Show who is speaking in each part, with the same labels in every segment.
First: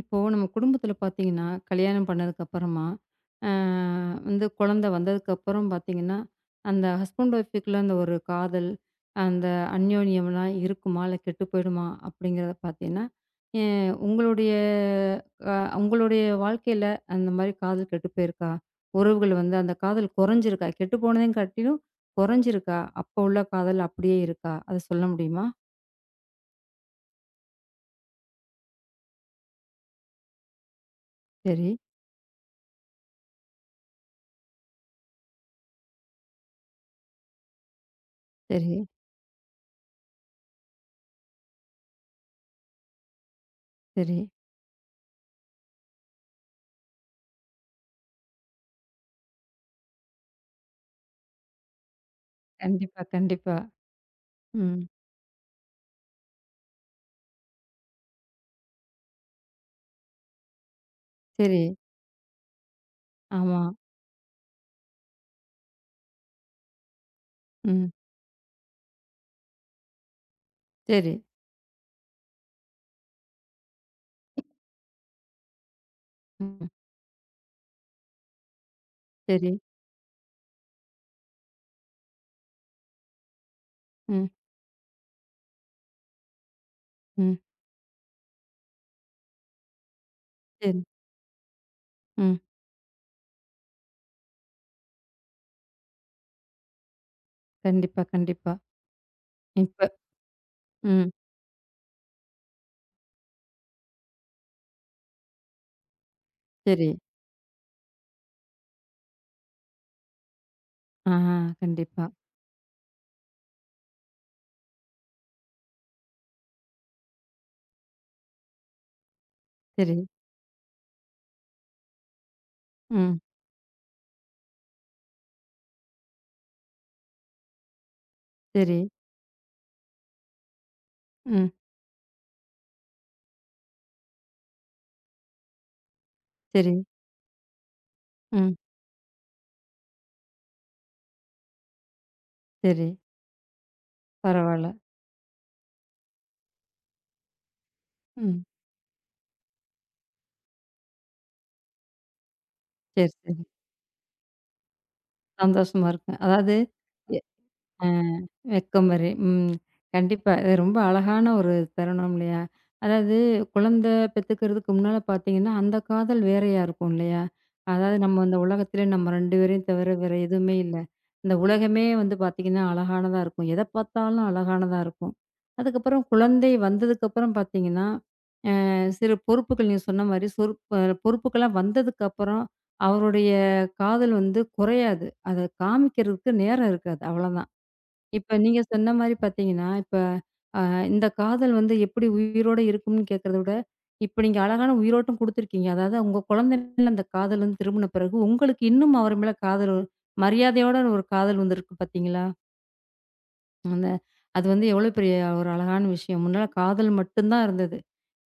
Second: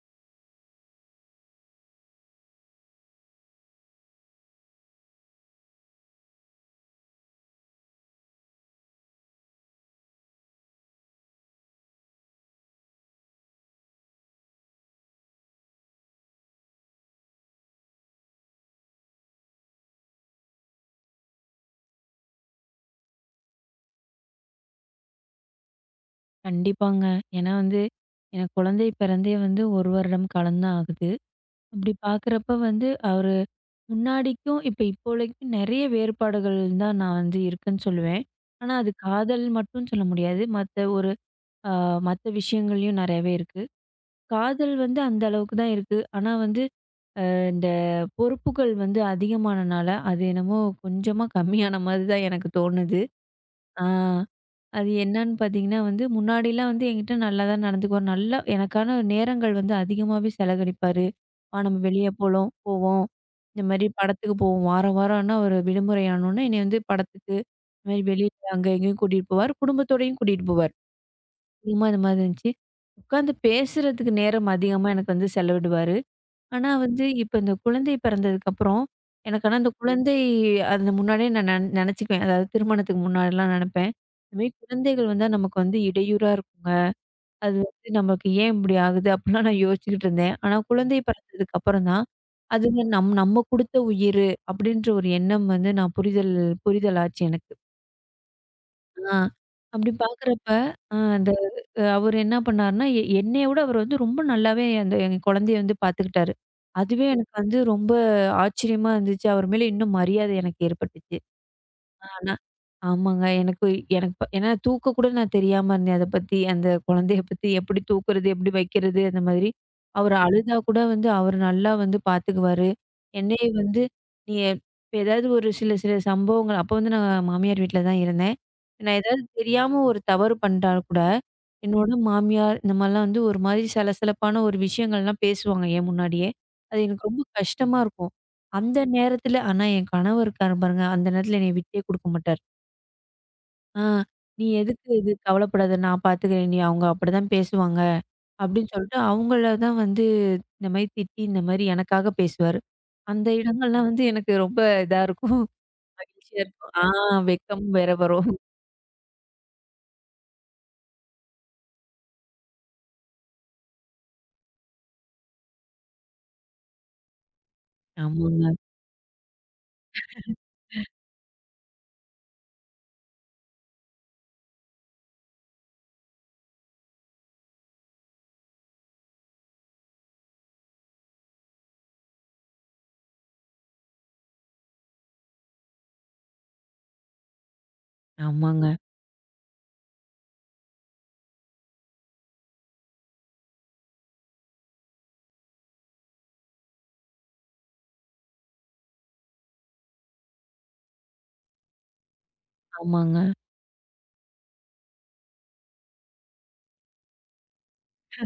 Speaker 1: இப்போ நம்ம குடும்பத்துல பார்த்தீங்கன்னா, கல்யாணம் பண்ணதுக்கு அப்புறமா, அ வந்து குழந்தை வந்ததுக்கப்புறம் பார்த்தீங்கன்னா, அந்த ஹஸ்பண்ட் ஒய்ஃப்க்குள்ள அந்த ஒரு காதல், அந்த அந்யோன்யம்லாம் இருக்குமா? இல்ல கெட்டு போயிடுமா? அப்படிங்கிறத பார்த்தீங்கன்னா, எ உங்களுடைய அ உங்களுடைய வாழ்க்கையில அந்த மாரி காதல் கெட்டு போயிருக்கா? உறவுகள் வந்து அந்த காதல் குறைஞ்சிருக்கா? கெட்டு போனதையும் காட்டிலும் குறைஞ்சிருக்கா? அப்போ உள்ள காதல் அப்படியே இருக்கா? அத சொல்ல முடியுமா?
Speaker 2: கண்டிப்பாங்க. ஏன்னா வந்து, எனக்கு குழந்தை பிறந்தே வந்து 1 வருடம் காலம் தான் ஆகுது.
Speaker 1: சரி,
Speaker 2: அப்படி பார்க்குறப்ப அவரு முன்னாடிக்கும், இப்போலைக்கும் நெறைய வேறுபாடுகள் தான் நான் இருக்குன்னு சொல்லுவேன். ஆனா
Speaker 1: சரி,
Speaker 2: அது காதல் மட்டும் சொல்ல முடியாது. மத்த ஒரு அ மத்த விஷயங்கள்லயும் நெறையவே இருக்கு.
Speaker 1: சரி.
Speaker 2: காதல் அந்த அளவுக்கு தான் இருக்கு. ஆனா இந்த பொறுப்புகள் அதிகமானனால, அது என்னமோ கொஞ்சமா கம்மியான மாரி தான் எனக்கு தோணுது.
Speaker 1: கண்டிப்பா, கண்டிப்பா.
Speaker 2: ஆ.
Speaker 1: ம்.
Speaker 2: அது என்னன்னு பார்த்தீங்கன்னா, முன்னாடிலாம் என்கிட்ட நல்லா தான் நடந்துக்குவாரு. நல்லா எனக்கான நேரங்கள் அதிகமாவே செலவழிப்பாரு. "வா
Speaker 1: சரி.
Speaker 2: நம்ம வெளிய போலாம் போவோம்.
Speaker 1: ஆமா.
Speaker 2: இந்த மாரி படத்துக்கு போவோம்." வாரம் வாரம்னா ஒரு விடுமுறை ஆனோனே என்னைய படத்துக்கு, இந்த
Speaker 1: ம்.
Speaker 2: மாரி வெளியில அங்க இங்கேயும் கூட்டிட்டு போவாரு. குடும்பத்தோடயும் கூட்டிட்டு போவாரு.
Speaker 1: சரி.
Speaker 2: அதிகமா இந்த மாதிரி இருந்துச்சு. உட்காந்து பேசுறதுக்கு நேரம் அதிகமா எனக்கு செலவிடுவாரு.
Speaker 1: ம்.
Speaker 2: இப்ப இந்த குழந்தை பிறந்ததுக்கப்புறம், எனக்கு
Speaker 1: சரி.
Speaker 2: ஆனா அந்த குழந்தை அது முன்னாடியே நான் நெனச்சுக்குவேன். அதாவது திருமணத்துக்கு முன்னாடிலாம் நெனப்பேன்.
Speaker 1: ம்.
Speaker 2: இந்த மாரி குழந்தைகள் வந்தா நமக்கு வந்து இடையூறா இருக்குங்க.
Speaker 1: ம்.
Speaker 2: அது நமக்கு ஏன் இப்படி ஆகுது? அப்படிலாம் நான் யோசிச்சுக்கிட்டு இருந்தேன். ஆனா
Speaker 1: சரி.
Speaker 2: குழந்தை பிறந்ததுக்கு அப்புறம் தான்,
Speaker 1: ம்.
Speaker 2: அதுங்க நம்ம குடுத்த உயிரு அப்படின்ற ஒரு எண்ணம் வந்து நான் புரிதல் புரிதல் ஆச்சு எனக்கு.
Speaker 1: கண்டிப்பா, கண்டிப்பா.
Speaker 2: ஆ.
Speaker 1: இப்ப
Speaker 2: அப்படி பார்க்குறப்ப, அ
Speaker 1: ம்.
Speaker 2: அந்த அவரு என்ன பண்ணாருன்னா, என்னைய விட அவரு ரொம்ப நல்லாவே அந்த என் குழந்தைய பார்த்துக்கிட்டாரு.
Speaker 1: சரி.
Speaker 2: அதுவே எனக்கு ரொம்ப ஆச்சரியமா இருந்துச்சு. அவர் மேல இன்னும் மரியாதை எனக்கு
Speaker 1: ஆ,
Speaker 2: ஏற்பட்டுச்சு.
Speaker 1: கண்டிப்பா.
Speaker 2: ஆனா ஆமாங்க. எனக்கு எனக்கு ப- ஏன்னா தூக்கக் கூட நான் தெரியாம இருந்தேன். அத பத்தி, அந்த குழந்தைய பத்தி எப்படி தூக்குறது, எப்படி வைக்கிறது அந்த மாதிரி.
Speaker 1: சரி.
Speaker 2: அவரு அழுதா கூட வந்து அவரு நல்லா பாத்துக்குவாரு.
Speaker 1: ம்.
Speaker 2: என்னைய வந்து நீ எப்- இப்ப ஏதாவது ஒரு சில சில சம்பவங்கள் அப்ப நான் மாமியார் வீட்ல தான் இருந்தேன்.
Speaker 1: சரி.
Speaker 2: நான் ஏதாவது தெரியாம ஒரு தவறு பண்ணிட்டா கூட,
Speaker 1: ம்.
Speaker 2: என்னோட மாமியார் இந்த மாரிலாம் வந்து ஒரு மாதிரி சலசலப்பான ஒரு விஷயங்கள்லாம் பேசுவாங்க என் முன்னாடியே.
Speaker 1: சரி.
Speaker 2: அது எனக்கு ரொம்ப கஷ்டமா இருக்கும்.
Speaker 1: ம்.
Speaker 2: அந்த நேரத்துல ஆனா என் கணவர் இருக்காரு பாருங்க, அந்த நேரத்துல என்னைய விட்டே குடுக்க மாட்டாரு.
Speaker 1: சரி.
Speaker 2: ஆ "நீ
Speaker 1: பரவால்ல.
Speaker 2: எதுக்கு இது கவலைப்படாத, நான் பாத்துக்கிறேன் நீ அவங்க அப்படிதான் பேசுவாங்க."
Speaker 1: ம்.
Speaker 2: அப்படின்னு சொல்லிட்டு அவங்கள தான் இந்த மாரி திட்டி, இந்த மாரி எனக்காக பேசுவாரு.
Speaker 1: சரி,
Speaker 2: அந்த
Speaker 1: சரி.
Speaker 2: இடங்கள்லாம் வந்து எனக்கு ரொம்ப இதா இருக்கும்.
Speaker 1: சந்தோஷமா இருக்கு.
Speaker 2: மகிழ்ச்சியா
Speaker 1: அதாவது
Speaker 2: இருக்கும். ஆ வெட்கம்
Speaker 1: ஆ
Speaker 2: வேற வரும்.
Speaker 1: வெக்கம் வரை. ம். கண்டிப்பா. இது ரொம்ப அழகான ஒரு தருணம் இல்லையா? அதாவது குழந்தை பெத்துக்கிறதுக்கு முன்னால பார்த்தீங்கன்னா, அந்த காதல் வேறையா இருக்கும் இல்லையா? அதாவது நம்ம இந்த
Speaker 2: ஆமாங்க,
Speaker 1: உலகத்திலே நம்ம 2 பேரையும் தவிர வேற எதுவுமே இல்ல. இந்த உலகமே வந்து பார்த்தீங்கன்னா, அழகானதா இருக்கும். எத பார்த்தாலும் அழகானதா இருக்கும். அதுக்கப்புறம் குழந்தை வந்ததுக்கப்புறம் பார்த்தீங்கன்னா, சிறு பொறுப்புகள் நீங்க சொன்ன மாரி சொறுப் அ பொறுப்புகள்லாம் வந்ததுக்கப்புறம் அவருடைய காதல் வந்து குறையாது. அத காமிக்கிறதுக்கு நேரம் இருக்காது. அவ்வளதான். இப்ப நீங்க
Speaker 2: ஆமாங்க,
Speaker 1: சொன்ன மாரி பார்த்தீங்கன்னா, இப்ப அ இந்த காதல் வந்து எப்படி உயிரோட இருக்கும்னு கேட்கிறத விட, இப்ப நீங்க அழகான உயிரோட்டம் குடுத்துருக்கீங்க. அதாவது உங்க குழந்தை மேல அந்த காதல் வந்து திரும்பின பிறகு, உங்களுக்கு இன்னும் அவர் மேல காதல் மரியாதையோட ஒரு காதல் வந்திருக்கு பார்த்தீங்களா?
Speaker 2: ஆமாங்க,
Speaker 1: அந்த அது வந்து எவ்வளோ பெரிய ஒரு அழகான விஷயம். முன்னால காதல் மட்டும் தான் இருந்தது.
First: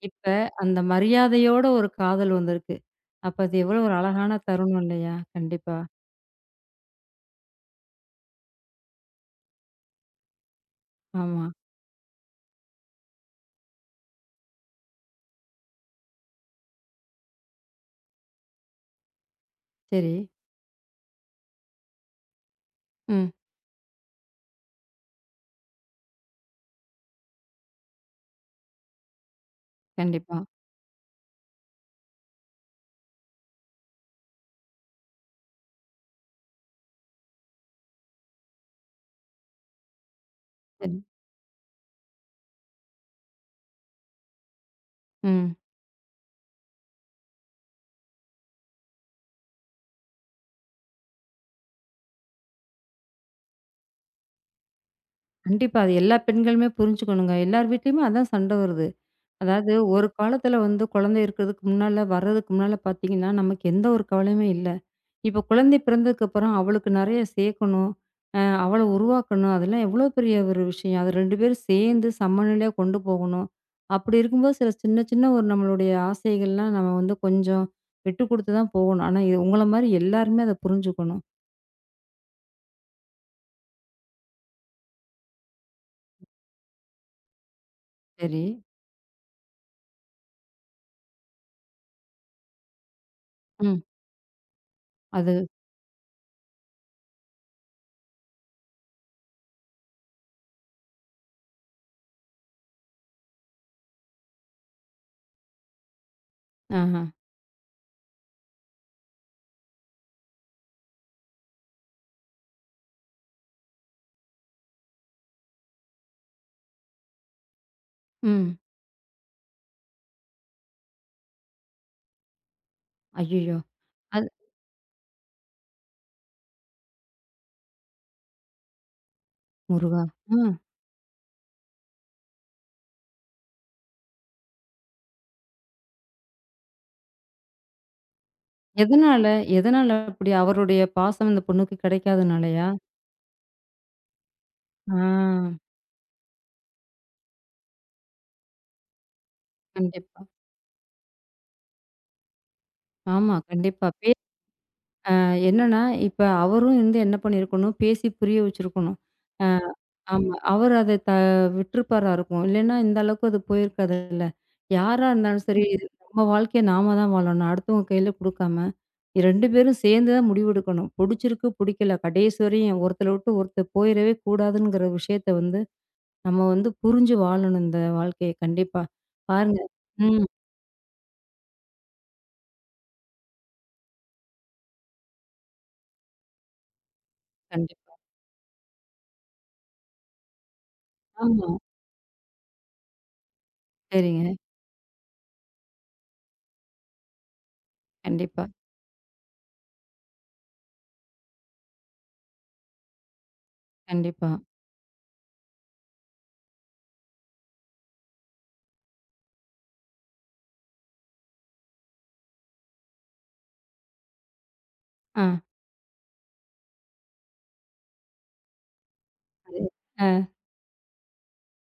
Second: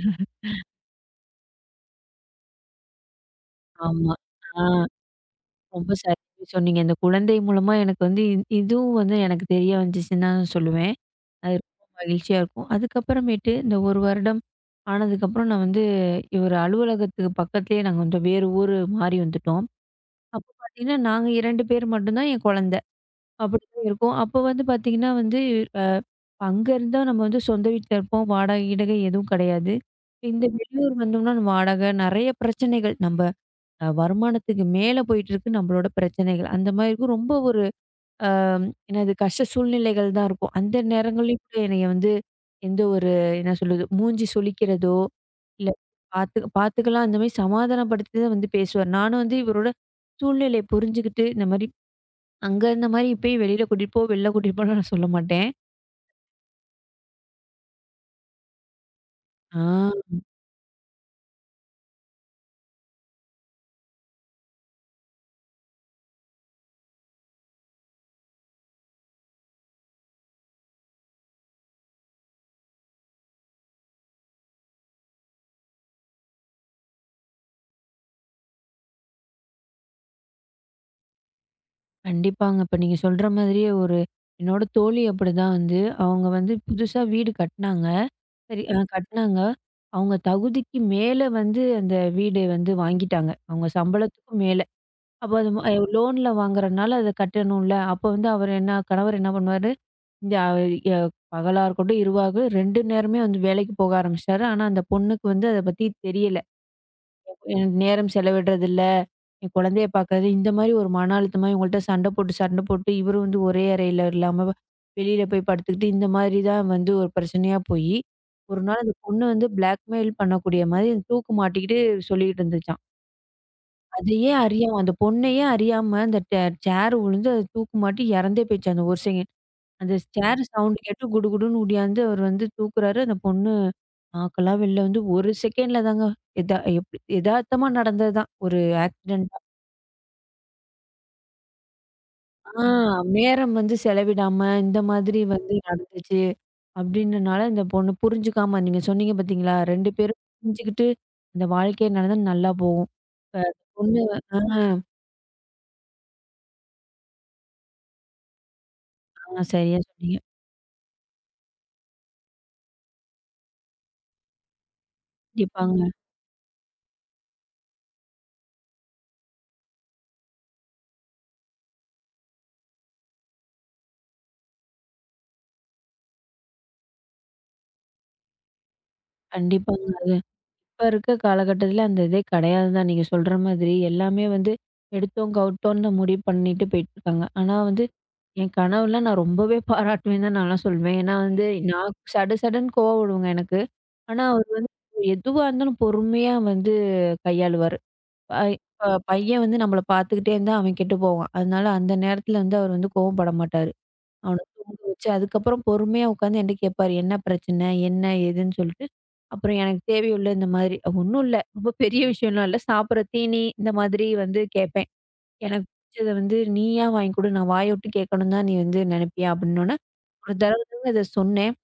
Speaker 1: இப்ப அந்த மரியாதையோட ஒரு காதல் வந்திருக்கு. அப்ப அது எவ்வளோ ஒரு
Speaker 2: ஆமா.
Speaker 1: அழகான
Speaker 2: ஆ
Speaker 1: தருணம் இல்லையா? கண்டிப்பா.
Speaker 2: ரொம்ப சரியா சொன்னீங்க. இந்த குழந்தை மூலமா எனக்கு வந்து இ இதுவும் எனக்கு தெரிய வந்துச்சுன்னு தான் சொல்லுவேன்.
Speaker 1: ஆமா.
Speaker 2: அது ரொம்ப மகிழ்ச்சியா இருக்கும். அதுக்கப்புறமேட்டு இந்த 1 வருடம் ஆனதுக்கப்புறம் நான் வந்து ஒரு அலுவலகத்துக்கு பக்கத்துலேயே நாங்க வேறு ஊரு மாறி வந்துட்டோம்.
Speaker 1: சரி.
Speaker 2: அப்போ பார்த்தீங்கன்னா, நாங்க 2 பேர் மட்டும் தான் என் குழந்தை.
Speaker 1: ம்.
Speaker 2: அப்படிதான் இருக்கும். அப்போ வந்து பார்த்தீங்கன்னா வந்து அ அங்க இருந்தா நம்ம சொந்த வீட்ல இருப்போம். வாடகை, கீடகை எதுவும் கிடையாது.
Speaker 1: கண்டிப்பா.
Speaker 2: இந்த வெளியூர் வந்தோம்னா நம்ம வாடகை நெறைய பிரச்சனைகள். நம்ப அ வருமானத்துக்கு மேல போயிட்டு இருக்கு நம்மளோட பிரச்சனைகள். அந்த மாதிரி இருக்கும். ரொம்ப ஒரு அ ஏன்னா இது கஷ்ட சூழ்நிலைகள் தான் இருக்கும். அந்த
Speaker 1: சரி.
Speaker 2: நேரங்கள்லயும் கூட என்னைய எந்த ஒரு என்ன சொல்றது, மூஞ்சி சுளிக்கிறதோ,
Speaker 1: ம்.
Speaker 2: இல்ல "பாத்து பாத்துக்கலாம்" அந்த மாரி சமாதானப்படுத்தி தான் பேசுவாரு. நானும் இவரோட சூழ்நிலைய புரிஞ்சுகிட்டு, இந்த மாரி "அங்க இருந்த மாரி இப்பயும் வெளியில கூட்டிட்டு போ, வெளில கூட்டிட்டு போன்னு" நான் சொல்ல மாட்டேன்.
Speaker 1: கண்டிப்பா. அது எல்லா பெண்களுமே புரிஞ்சுக்கணுங்க. எல்லார் வீட்லயுமே அதான் சண்டை வருது.
Speaker 2: ஆ.
Speaker 1: அதாவது ஒரு காலத்துல வந்து குழந்தை இருக்கிறதுக்கு முன்னால, வர்றதுக்கு முன்னால பார்த்தீங்கன்னா, நமக்கு எந்த ஒரு கவலையுமே இல்ல. இப்ப குழந்தை பிறந்ததுக்கப்புறம் அவளுக்கு நெறைய சேர்க்கணும். அவள உருவாக்கணும். அதெல்லாம் எவ்வளோ பெரிய ஒரு விஷயம். அது 2 பேரும் சேர்ந்து சமநிலையா கொண்டு போகணும். அப்படி இருக்கும்போது சில சின்ன சின்ன ஒரு நம்மளுடைய ஆசைகள்லாம் நம்ம வந்து கொஞ்சம் விட்டு குடுத்து தான் போகணும். ஆனா இது உங்கள மாரி எல்லாருமே அத புரிஞ்சுக்கணும்.
Speaker 2: கண்டிப்பாங்க. இப்ப நீங்க சொல்ற மாதிரியே என்னோட தோழி அப்படிதான். அவங்க புதுசா வீடு கட்டுனாங்க.
Speaker 1: சரி.
Speaker 2: சரி. கட்டுனாங்க. அவங்க தகுதிக்கு மேல வந்து அந்த வீடு வந்து வாங்கிட்டாங்க. அவங்க
Speaker 1: ம்.
Speaker 2: சம்பளத்துக்கும் மேல. அப்ப
Speaker 1: அது
Speaker 2: அது ம லோன்ல வாங்குறனால அத கட்டணும்ல. அப்ப அவர் என்ன கணவர் என்ன பண்ணுவாரு, இந்த எ பகலா இருக்கட்டும், இரவா இருக்கட்டும் 2 நேரமே வேலைக்கு போக ஆரம்பிச்சுட்டாரு. ஆனா அந்த பொண்ணுக்கு வந்து அத பத்தி தெரியல.
Speaker 1: ஆஹ.
Speaker 2: எனக்கு நேரம் செலவிடுறதில்ல, என் குழந்தைய பார்க்கறது, இந்த மாரி ஒரு மன அழுத்தமா இவங்கள்ட்ட சண்டை போட்டு இவரும் ஒரே அறையில இல்லாம வெளியில போய் படுத்துக்கிட்டு, இந்த மாரி தான் ஒரு பிரச்சனையா போயி,
Speaker 1: ம்.
Speaker 2: ஒரு நாள் அந்த பொண்ணு பிளாக்மெயில் பண்ணக்கூடிய மாரி தூக்கு மாட்டிக்கிட்டு சொல்லிக்கிட்டு இருந்துச்சாம்.
Speaker 1: ஐயய்யோ!
Speaker 2: அதையே அறியாம அந்த பொண்ணையே அறியாம அந்த டே சேர் விழுந்து அது தூக்கு மாட்டி இறந்தே போயிடுச்சாம் அந்த ஒரு செகண்ட். அந்த
Speaker 1: முருகா!
Speaker 2: ஸ்டேர்
Speaker 1: ஆ.
Speaker 2: சவுண்ட் கேட்டு குடுகுடுன்னு ஓடியாந்து அவர் தூக்குறாரு. அந்த பொண்ணு நாக்கெல்லாம் வெளில வந்து 1 செகண்ட்ல தாங்க எப்டி எதார்த்தமா நடந்தது தான். ஒரு
Speaker 1: எதனால?
Speaker 2: ஆக்சிடென்ட்டா.
Speaker 1: எதனால அப்படி? அவருடைய பாசம் இந்த பொண்ணுக்கு
Speaker 2: ஆ
Speaker 1: கிடைக்காதனாலயா?
Speaker 2: நேரம் செலவிடாம இந்த
Speaker 1: ஆ.
Speaker 2: மாதிரி நடந்துச்சு. அப்டின்றனால இந்த பொண்ணு புரிஞ்சுக்காம நீங்க சொன்னீங்க பார்த்தீங்களா? 2 பேரும்
Speaker 1: கண்டிப்பா.
Speaker 2: புரிஞ்சுக்கிட்டு இந்த வாழ்க்கைய நடந்தா நல்லா போகும்.
Speaker 1: ஆமா,
Speaker 2: இப்ப அந்த
Speaker 1: கண்டிப்பா.
Speaker 2: பொண்ணு
Speaker 1: பே
Speaker 2: ஆ,
Speaker 1: அ என்னன்னா, இப்ப அவரும் வந்து என்ன பண்ணியிருக்கணும், பேசி புரிய வச்சிருக்கணும்.
Speaker 2: ஆ
Speaker 1: அ
Speaker 2: சரியா சொன்னீங்க.
Speaker 1: ஆமா. அவர் அத விட்டுருப்பாரா இருக்கும். இல்லைன்னா, இந்த அளவுக்கு அது போயிருக்காதுல்ல. யாரா இருந்தாலும் சரி,
Speaker 2: கண்டிப்பாங்க,
Speaker 1: நம்ம வாழ்க்கைய நாம தான் வாழணும். அடுத்தவங்க கையில குடுக்காம, 2 பேரும் சேர்ந்து தான் முடிவெடுக்கணும். புடிச்சிருக்கு, புடிக்கல. கடைசி வரையும் ஒருத்தர விட்டு ஒருத்தர் போயிறவே கூடாதுங்கிற விஷயத்த வந்து நம்ம வந்து புரிஞ்சு வாழணும் இந்த வாழ்க்கைய கண்டிப்பா. பாருங்க
Speaker 2: கண்டிப்பாங்க.
Speaker 1: ம்.
Speaker 2: இப்ப இருக்க காலகட்டத்துல அந்த இதே கிடையாது தான். நீங்க சொல்ற மாதிரி. எல்லாமே எடுத்தோம், கவுட்டோம்ன்னு முடிவு பண்ணிட்டு போயிட்டுருக்காங்க.
Speaker 1: கண்டிப்பா.
Speaker 2: என் கணவர்லாம் நான் ரொம்பவே பாராட்டுவேன்னு தான் நான்லாம் சொல்வேன். ஏன்னா வந்து
Speaker 1: ஆமா.
Speaker 2: நான் சடு சடுன்னு கோவப்படுவேங்க எனக்கு. ஆனா
Speaker 1: சரிங்க.
Speaker 2: அவரு வந்து எதுவா இருந்தாலும் பொறுமையா கையாளுவாரு.
Speaker 1: கண்டிப்பா,
Speaker 2: இப்ப பையன் நம்மள பார்த்துக்கிட்டே இருந்தா அவன் கெட்டு போவான். அதனால அந்த நேரத்துல அவர் வந்து கோவப்பட மாட்டாரு.
Speaker 1: கண்டிப்பா.
Speaker 2: அவன தூங்க வச்சு, அதுக்கப்புறம் பொறுமையா உட்காந்து என்ட்ட கேட்பாரு. என்ன பிரச்சனை? என்ன? ஏதுன்னு சொல்லிட்டு. அப்புறம் எனக்கு தேவையுள்ள இந்த மாதிரி ஒண்ணும் இல்ல. ரொம்ப பெரிய விஷயம்லாம் இல்ல. சாப்பிடுற தீனி இந்த மாதிரி கேட்பேன்.
Speaker 1: ஆ.
Speaker 2: எனக்கு பிடிச்சத நீயா வாங்கி குடு. நான் வாய விட்டு கேட்கணும் தான் நீ நினைப்பியா?
Speaker 1: அது
Speaker 2: அப்படின்னோனே,
Speaker 1: அ
Speaker 2: ஒரு தடவ தாங்க இத சொன்னேன்.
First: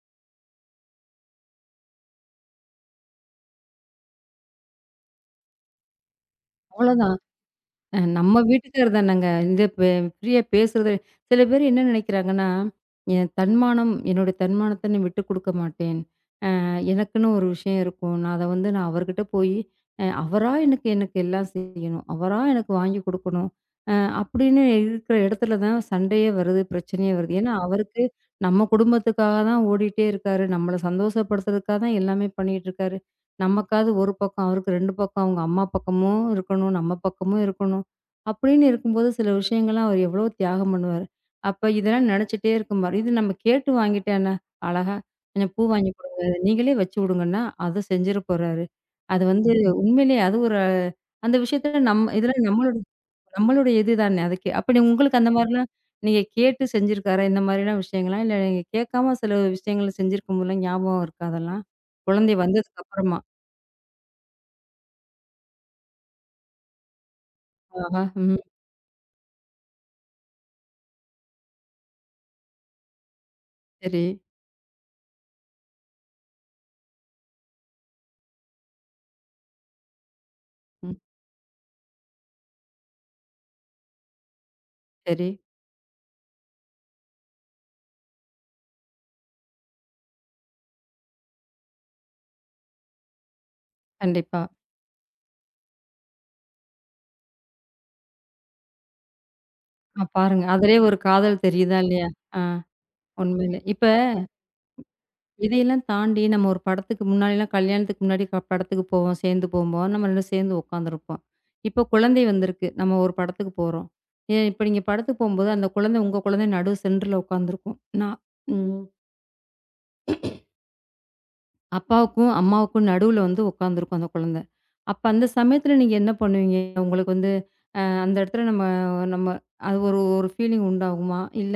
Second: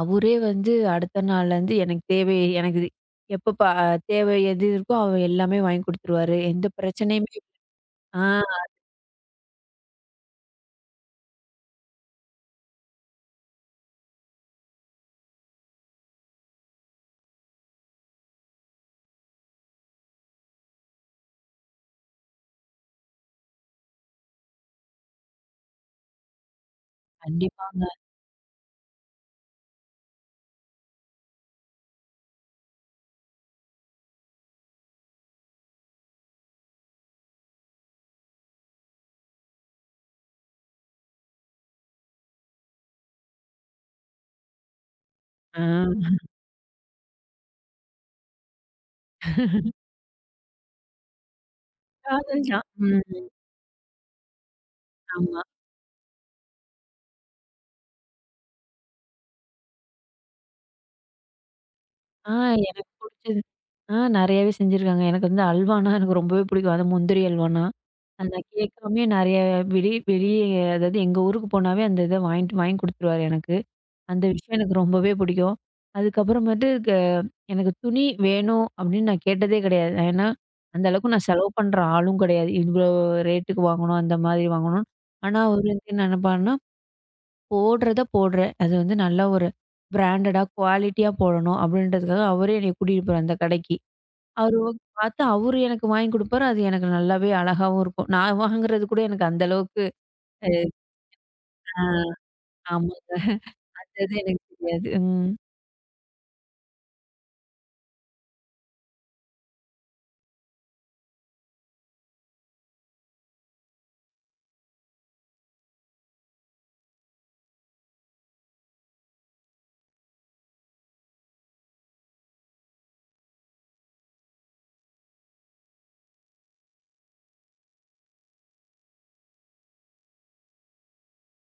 Speaker 2: அவரே அடுத்த நாள்லேருந்து எனக்கு தேவை எனக்கு இது எப்ப ப தேவை எது இருக்கோ அவ எல்லாமே வாங்கி குடுத்துருவாரு. எந்த
Speaker 1: அவ்வளோதான்.
Speaker 2: பிரச்சனையுமே ஆ
Speaker 1: நம்ம வீட்டுக்காரர் தானங்க. இந்த பே ஃப்ரீயா பேசுறது சில பேர் என்ன நினைக்கிறாங்கன்னா, என் தன்மானம் என்னுடைய தன்மானத்த நான் விட்டுக் குடுக்க மாட்டேன். எனக்குன்னு ஒரு விஷயம் இருக்கும். நான் அத வந்து நான் அவர்கிட்ட போயி, அவரா எனக்கு எனக்கு எல்லாம் செய்யணும். அவரா எனக்கு வாங்கி குடுக்கணும். அ அப்படின்னு இருக்கிற இடத்துல தான் சண்டையே வருது, பிரச்சனையே வருது. ஏன்னா,
Speaker 2: கண்டிப்பாங்க.
Speaker 1: அவருக்கு நம்ம குடும்பத்துக்காக தான் ஓடிட்டே இருக்காரு. நம்மள சந்தோஷப்படுத்துறதுக்காக தான் எல்லாமே பண்ணிட்டுருக்காரு. நமக்காவது ஒரு பக்கம், அவருக்கு 2 பக்கம். அவங்க அம்மா பக்கமும் இருக்கணும், நம்ம பக்கமும் இருக்கணும். அப்படின்னு இருக்கும்போது சில விஷயங்கள்லாம் அவர் எவ்வளோ தியாகம் பண்ணுவாரு. அப்ப இதெல்லாம் நினைச்சிட்டே இருக்கும்பாரு. இது நம்ம கேட்டு வாங்கிட்டா என்ன? அழகா கொஞ்சம் பூ வாங்கி
Speaker 2: ஆ.
Speaker 1: அத நீங்களே வச்சு விடுங்கன்னா, அத செஞ்சிற போறாரு. அது வந்து உண்மையிலேயே அது ஒரு அந்த விஷயத்துல இதுல
Speaker 2: ம்.
Speaker 1: நம்மளுடைய இது தானே. அதுக்கு அப்படி உங்களுக்கு அந்த
Speaker 2: ஆமா.
Speaker 1: மாரிலாம் நீங்க கேட்டு செஞ்சிருக்காரா? இந்த மாரிலாம் விஷயங்கள்லாம்? இல்ல நீங்க கேட்காம சில விஷயங்கள் செஞ்சிருக்கும் போதெல்லாம் ஞாபகம் இருக்கா அதெல்லாம்?
Speaker 2: ஆ
Speaker 1: குழந்தை வந்ததுக்கு
Speaker 2: எனக்கு
Speaker 1: அப்புறமா?
Speaker 2: புடிச்ச ஆ நெறையாவே செஞ்சிருக்காங்க. எனக்கு அல்வானா எனக்கு ரொம்பவே பிடிக்கும். அதுவும் முந்திரி அல்வானா.
Speaker 1: ஆஹா! ம்.
Speaker 2: அந்த கேட்காமயே நெறைய வெளிய வெளிய அதாவது எங்க ஊருக்கு போனாவே அந்த இத வாங்கி குடுத்துருவாரு எனக்கு.
Speaker 1: சரி.
Speaker 2: அந்த விஷயம் எனக்கு ரொம்பவே பிடிக்கும். அதுக்கப்புறமேட்டு எனக்கு துணி வேணும் அப்படின்னு நான் கேட்டதே கிடையாது. ஏன்னா, அந்த
Speaker 1: ம்.
Speaker 2: அளவுக்கு நான் செலவு பண்ற ஆளும் கிடையாது. இவ்ளோ ரேட்டுக்கு வாங்கணும், அந்த மாதிரி வாங்கணும்.
Speaker 1: சரி.
Speaker 2: ஆனா, அவரு என்ன நெனப்பாருன்னா, போடுறத போடுறேன். அது நல்லா ஒரு பிராண்டடா, குவாலிட்டியா போடணும் அப்படின்றதுக்காக அவரே என்னைய கூட்டிட்டு போறாரு அந்த கடைக்கு.
Speaker 1: கண்டிப்பா.
Speaker 2: அவரு ஓ பார்த்து அவரு எனக்கு வாங்கி குடுப்பாரு. அது எனக்கு நல்லாவே அழகாவும் இருக்கும். நான் வாங்குறது கூட எனக்கு அந்த அளவுக்கு
Speaker 1: ஆ பாருங்க.
Speaker 2: அ
Speaker 1: அதிலயே ஒரு காதல் தெரியுதா
Speaker 2: ஆ
Speaker 1: இல்லையா? ஆ
Speaker 2: ஆமாங்க.
Speaker 1: உண்மையிலே. இப்ப
Speaker 2: அது எனக்கு தெரியாது. ம்.
Speaker 1: இதையெல்லாம் தாண்டி நம்ம ஒரு படத்துக்கு முன்னாடிலாம் கல்யாணத்துக்கு முன்னாடி படத்துக்கு போவோம். சேர்ந்து போம்போது, நம்ம 2 சேர்ந்து உட்காந்துருப்போம். இப்போ குழந்தை வந்திருக்கு. நம்ம ஒரு படத்துக்கு போறோம். ஏ இப்ப நீங்க படத்துக்கு போம்போது, அந்த குழந்தை உங்க குழந்தை நடு சென்டர்ல உட்காந்துருக்கும். நான் ம் அப்பாவுக்கும், அம்மாவுக்கும் நடுவுல வந்து உட்காந்துருக்கும் அந்த குழந்தை. அப்ப அந்த சமயத்துல நீங்க என்ன பண்ணுவீங்க? உங்களுக்கு வந்து அந்த இடத்துல நம்ம நம்ம அது ஒரு ஒரு ஃபீலிங் உண்டாகுமா? இல்ல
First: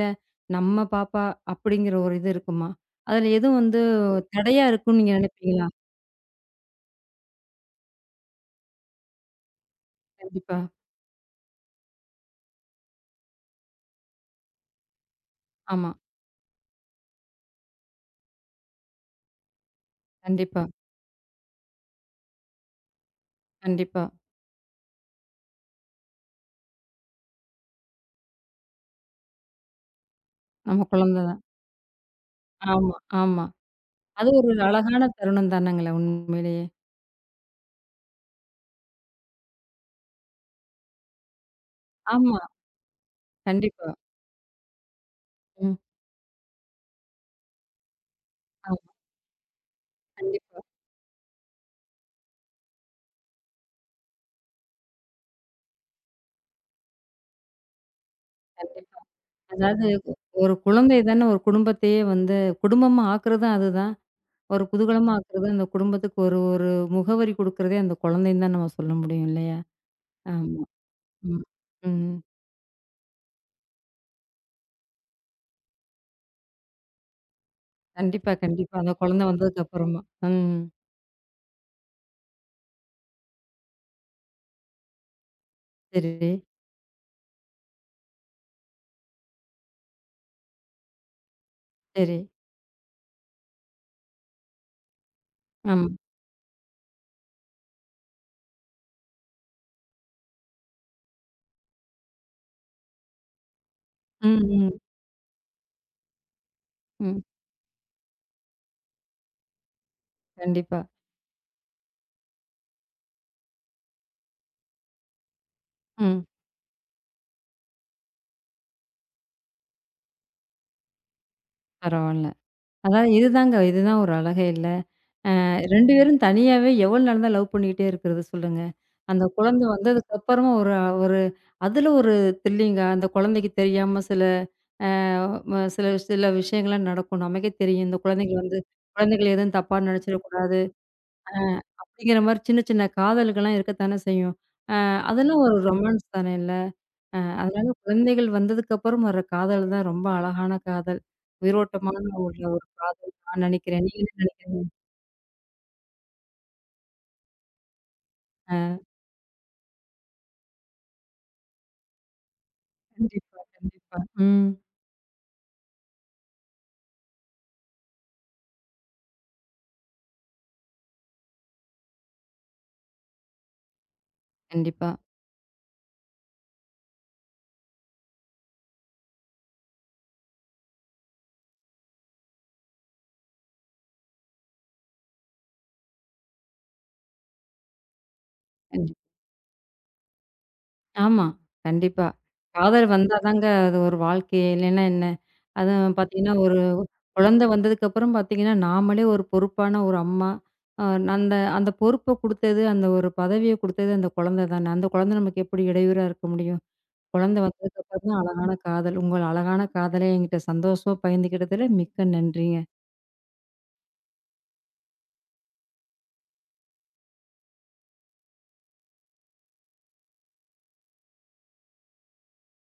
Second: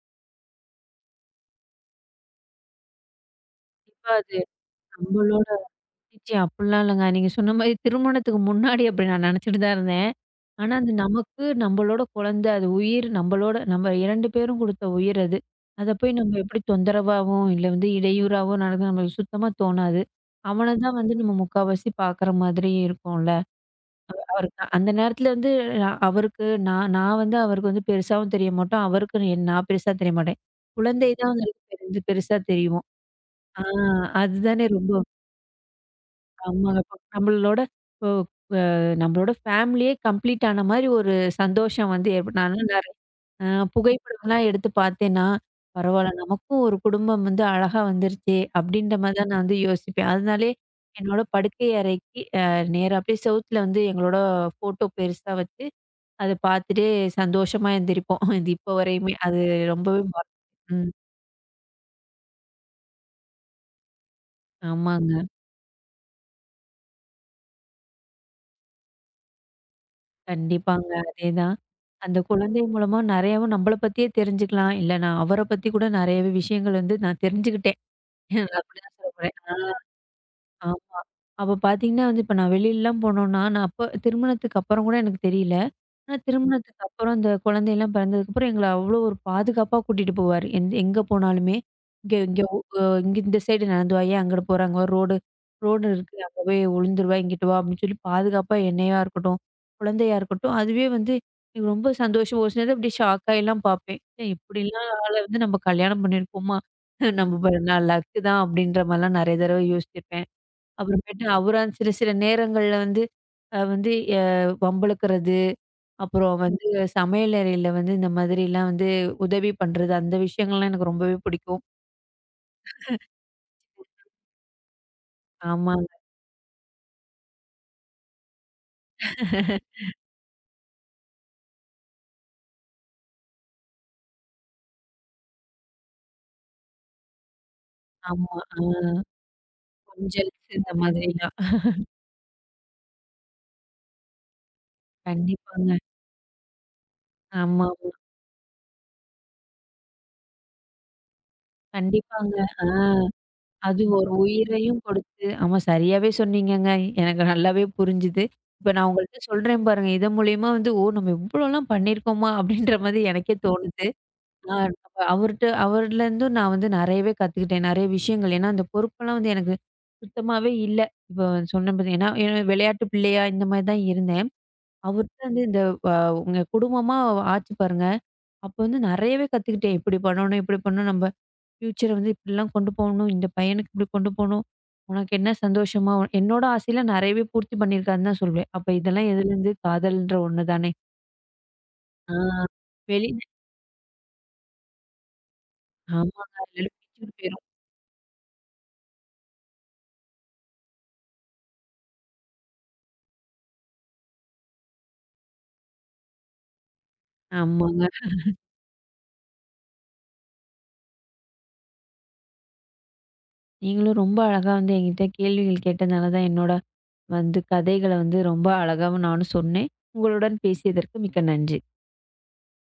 Speaker 1: நம்ம பாப்பா அப்படிங்கிற ஒரு இது இருக்குமா? அதுல எதுவும் வந்து
Speaker 2: இப்ப அது
Speaker 1: தடையா இருக்குன்னு நீங்க
Speaker 2: நம்மளோட
Speaker 1: நினைப்பீங்களா?
Speaker 2: ச்சீ அப்டிலாம் இல்லங்க. நீங்க சொன்ன மாரி திருமணத்துக்கு முன்னாடி அப்டி நான் நெனச்சுட்டு தான் இருந்தேன்.
Speaker 1: கண்டிப்பா.
Speaker 2: ஆனா அது நமக்கு நம்மளோட குழந்தை, அது உயிர் நம்மளோட நம்ம 2 பேரும் குடுத்த உயிர் அது.
Speaker 1: ஆமா.
Speaker 2: அத போய் நம்ம எப்டி தொந்தரவாவும், இல்ல இடையூறாவோ நடந்து நம்மளுக்கு சுத்தமா தோணாது.
Speaker 1: கண்டிப்பா,
Speaker 2: அவன தான் நம்ம முக்காவாசி பார்க்குற மாதிரி இருக்கும்ல.
Speaker 1: கண்டிப்பா.
Speaker 2: அவரு அந்த நேரத்துல வந்து நான் அவருக்கு நான் நான் வந்து அவருக்கு பெருசாவும் தெரிய மாட்டோம். அவருக்கு நான் பெருசா தெரிய மாட்டேன்.
Speaker 1: நம்ம
Speaker 2: குழந்தை
Speaker 1: குழந்தை
Speaker 2: தான்
Speaker 1: தான்.
Speaker 2: வந்து எனக்கு பெருசா தெரியும்.
Speaker 1: ஆமா, ஆமா.
Speaker 2: ஆ
Speaker 1: அது ஒரு
Speaker 2: அதுதானே ரொம்ப
Speaker 1: அழகான தருணம் தானங்களே உண்மையிலேயே.
Speaker 2: ஆமாங்க. இப்போ நம்மளோட ஃபேமிலியே கம்ப்ளீட் ஆன மாரி ஒரு சந்தோஷம் ஏற்படும்.
Speaker 1: ஆமா.
Speaker 2: நான்லாம் நெ அ
Speaker 1: கண்டிப்பா.
Speaker 2: புகைப்படம்லாம் எடுத்து பார்த்தேன்னா,
Speaker 1: ம்.
Speaker 2: பரவால்ல நமக்கும் ஒரு குடும்பம் அழகா வந்துருச்சே!
Speaker 1: ஆமா.
Speaker 2: அப்படின்ற மாரி தான் நான் யோசிப்பேன். அதனாலே
Speaker 1: கண்டிப்பா,
Speaker 2: என்னோட படுக்கை அறைக்கு நேரா அப்படியே செவுத்துல எங்களோட ஃபோட்டோ பெருசா வச்சு அத பார்த்துட்டு சந்தோஷமா எந்திரிப்போம். இது இப்போ
Speaker 1: கண்டிப்பா.
Speaker 2: வரையுமே.
Speaker 1: அதாவது
Speaker 2: ரொம்பவே மற-
Speaker 1: ஒரு
Speaker 2: ம்.
Speaker 1: குழந்தை தானே ஒரு குடும்பத்தையே வந்து குடும்பமா ஆக்குறதும் அதுதான். ஒரு குதூகலமா
Speaker 2: ஆமாங்க.
Speaker 1: ஆக்குறது அந்த குடும்பத்துக்கு ஒரு ஒரு முகவரி குடுக்குறதே அந்த குழந்தைன்னு தான் நம்ம சொல்ல முடியும் இல்லையா? ஆமா.
Speaker 2: கண்டிப்பாங்க.
Speaker 1: ம்.
Speaker 2: அதேதான்.
Speaker 1: ம்.
Speaker 2: அந்த குழந்தை மூலமா நெறையாவும் நம்மள பத்தியே தெரிஞ்சுக்கலாம். இல்ல நான் அவர பத்தி கூட நெறையவே விஷயங்கள் நான் தெரிஞ்சுக்கிட்டேன்.
Speaker 1: கண்டிப்பா,
Speaker 2: நான்
Speaker 1: கண்டிப்பா. அந்த
Speaker 2: அப்படிதான் சொல்ல
Speaker 1: குழந்தை
Speaker 2: போறேன். ஆ
Speaker 1: வந்ததுக்கு அப்புறமா. ம்.
Speaker 2: ஆமா. அப்ப பார்த்தீங்கன்னா வந்து, இப்ப நான் வெளிலலாம் போனோம்னா, நான் அப்ப திருமணத்துக்கு அப்புறம் கூட எனக்கு தெரியல. ஆனா,
Speaker 1: சரி,
Speaker 2: திருமணத்துக்கு அப்புறம் அந்த குழந்தையெல்லாம் பிறந்ததுக்கப்புறம், எங்கள அவ்வளோ ஒரு பாதுகாப்பா கூட்டிட்டு போவாரு. எங்க போனாலுமே, இங்க
Speaker 1: சரி.
Speaker 2: இங்க ஒ இங்க இந்த சைடு நடந்து வாயே, அங்கிட்டு போற, அங்க ஒரு ரோடு ரோடு
Speaker 1: ஆமா.
Speaker 2: இருக்கு. அங்க போய் விழுந்துருவா, இங்கிட்டு வா அப்படின்னு சொல்லி பாதுகாப்பா என்னையா இருக்கட்டும், குழந்தையா இருக்கட்டும், அதுவே எனக்கு ரொம்ப சந்தோஷம். ஒரு சில நேரம் அப்படியே ஷாக் ஆயிலாம் பார்ப்பேன். ஏ
Speaker 1: ம், ம்,
Speaker 2: இப்படிலாம் ஆள நம்ம கல்யாணம் பண்ணியிருக்கோமா?
Speaker 1: ம்.
Speaker 2: நம்ம ப நான் லக்கு தான் அப்படின்ற மாரிலாம் நெறைய தடவ யோசிச்சிருப்பேன்.
Speaker 1: கண்டிப்பா.
Speaker 2: அப்புறமேட்டு அவரா சில சில நேரங்கள்ல வந்து அ வந்து எ வம்பிழுக்கிறது
Speaker 1: ம்.
Speaker 2: அப்புறம் சமையலறையில இந்த மாதிரிலாம் உதவி பண்றது, அந்த விஷயங்கள்லாம் எனக்கு ரொம்பவே பிடிக்கும்.
Speaker 1: பரவால்ல. அதாவது இதுதாங்க. இதுதான் ஒரு அழகே இல்ல. 2
Speaker 2: ஆமாங்க.
Speaker 1: பேரும் தனியாவே எவ்வளோ நாள் தான் லவ் பண்ணிக்கிட்டே இருக்கிறது சொல்லுங்க. அந்த குழந்தை வந்ததுக்கு அப்புறமா ஒரு ஒரு அதில ஒரு த்ரில்லிங்கா அந்த குழந்தைக்கு தெரியாம சில சில விஷயங்கள்லாம் நடக்கும். நமக்கே தெரியும். இந்த
Speaker 2: ஆமா.
Speaker 1: குழந்தைங்க
Speaker 2: ஆ
Speaker 1: வந்து குழந்தைகள எதுவும் தப்பா
Speaker 2: கொஞ்சல்ஸ்
Speaker 1: நினைச்சிடக்கூடாது.
Speaker 2: இந்த மாதிரிலாம்.
Speaker 1: அப்படிங்கிற மாரி சின்ன சின்ன காதல்கள்லாம் இருக்கத்தானே செய்யும். அ அதெல்லாம் ஒரு
Speaker 2: கண்டிப்பாங்க.
Speaker 1: ரொமான்ஸ் தானே இல்ல. அ
Speaker 2: ஆமா.
Speaker 1: அதனால
Speaker 2: ஆமா.
Speaker 1: குழந்தைகள் வந்ததுக்கு அப்புறம் வர காதல் தான் ரொம்ப அழகான காதல். உயிரோட்டமான
Speaker 2: கண்டிப்பாங்க.
Speaker 1: உள்ள ஒரு
Speaker 2: ஆ
Speaker 1: காதல் நான்
Speaker 2: அது
Speaker 1: நினைக்கிறேன். நீங்க
Speaker 2: ஒரு
Speaker 1: என்ன நினைக்கிறீங்க?
Speaker 2: உயிரையும் கொடுத்து ஆமா சரியாவே சொன்னீங்கங்க. எனக்கு நல்லாவே புரிஞ்சுது. இப்ப நான் உங்கள்ட்ட சொல்றேன் பாருங்க. இதன் மூலியமா "ஓ! நம்ம இவ்ளோலாம் பண்ணியிருக்கோமா?" அப்படின்ற மாதிரி எனக்கே
Speaker 1: கண்டிப்பா,
Speaker 2: தோணுது.
Speaker 1: கண்டிப்பா. ம்.
Speaker 2: ஆ அவ- அவர்ட்ட அவர்லேருந்து நான் நெறையவே கத்துக்கிட்டேன். நெறைய விஷயங்கள். ஏன்னா, அந்த பொறுப்பெல்லாம் எனக்கு சுத்தமாவே இல்ல. இப்போ சொன்னேன் பாத்தீங்கன்னா, ஏன்னா ஏன்னா விளையாட்டு பிள்ளையா இந்த மாரி தான் இருந்தேன்.
Speaker 1: கண்டிப்பா.
Speaker 2: அவர்ட்ட வந்து இந்த அ உங்க குடும்பமா ஆச்சு பாருங்க. அப்போ நெறையவே கத்துக்கிட்டேன். இப்படி பண்ணணும். நம்ம ஃபியூச்சர இப்படிலாம் கொண்டு போகணும். இந்த பையனுக்கு இப்படி கொண்டு போணும். உனக்கு என்ன என்னோட ஆசையெல்லாம் நெறையவே பூர்த்தி பண்ணியிருக்காருன்னு தான் சொல்வேன். அப்ப
Speaker 1: கண்டிப்
Speaker 2: இதெல்லாம் எதுலேருந்து காதல்ன்ற ஒண்ணு தானே.
Speaker 1: ஆமா. கண்டிப்பா.
Speaker 2: ஆ
Speaker 1: காதல்
Speaker 2: வெளி
Speaker 1: வந்தா தாங்க அது ஒரு வாழ்க்கையே! இல்லைன்னா என்ன? அதுவும் பார்த்தீங்கன்னா,
Speaker 2: ஆமாங்க.
Speaker 1: ஒரு
Speaker 2: பிச்சுக்கிட்டு
Speaker 1: குழந்த
Speaker 2: போயிரும்.
Speaker 1: வந்ததுக்கப்புறம் பார்த்தீங்கன்னா, நாமளே ஒரு பொறுப்பான ஒரு அம்மா. அ அந்த அந்த பொறுப்ப குடுத்தது, அந்த ஒரு பதவிய குடுத்தது அந்த குழந்தை தானே! அந்த குழந்தை நமக்கு எப்படி இடையூறா இருக்க முடியும்? குழந்தை
Speaker 2: ஆமாங்க.
Speaker 1: வந்ததுக்கப்புறம் தான் அழகான காதல். உங்கள் அழகான காதலை என்கிட்ட சந்தோஷமா பகிர்ந்துக்கிட்டதுல மிக்க நன்றிங்க.
Speaker 2: நீங்களும் ரொம்ப அழகா என்கிட்ட கேள்விகள் கேட்டனால தான் என்னோட கதைகள ரொம்ப அழகாவும் நானும் சொன்னேன். உங்களுடன் பேசியதற்கு மிக்க நன்றி.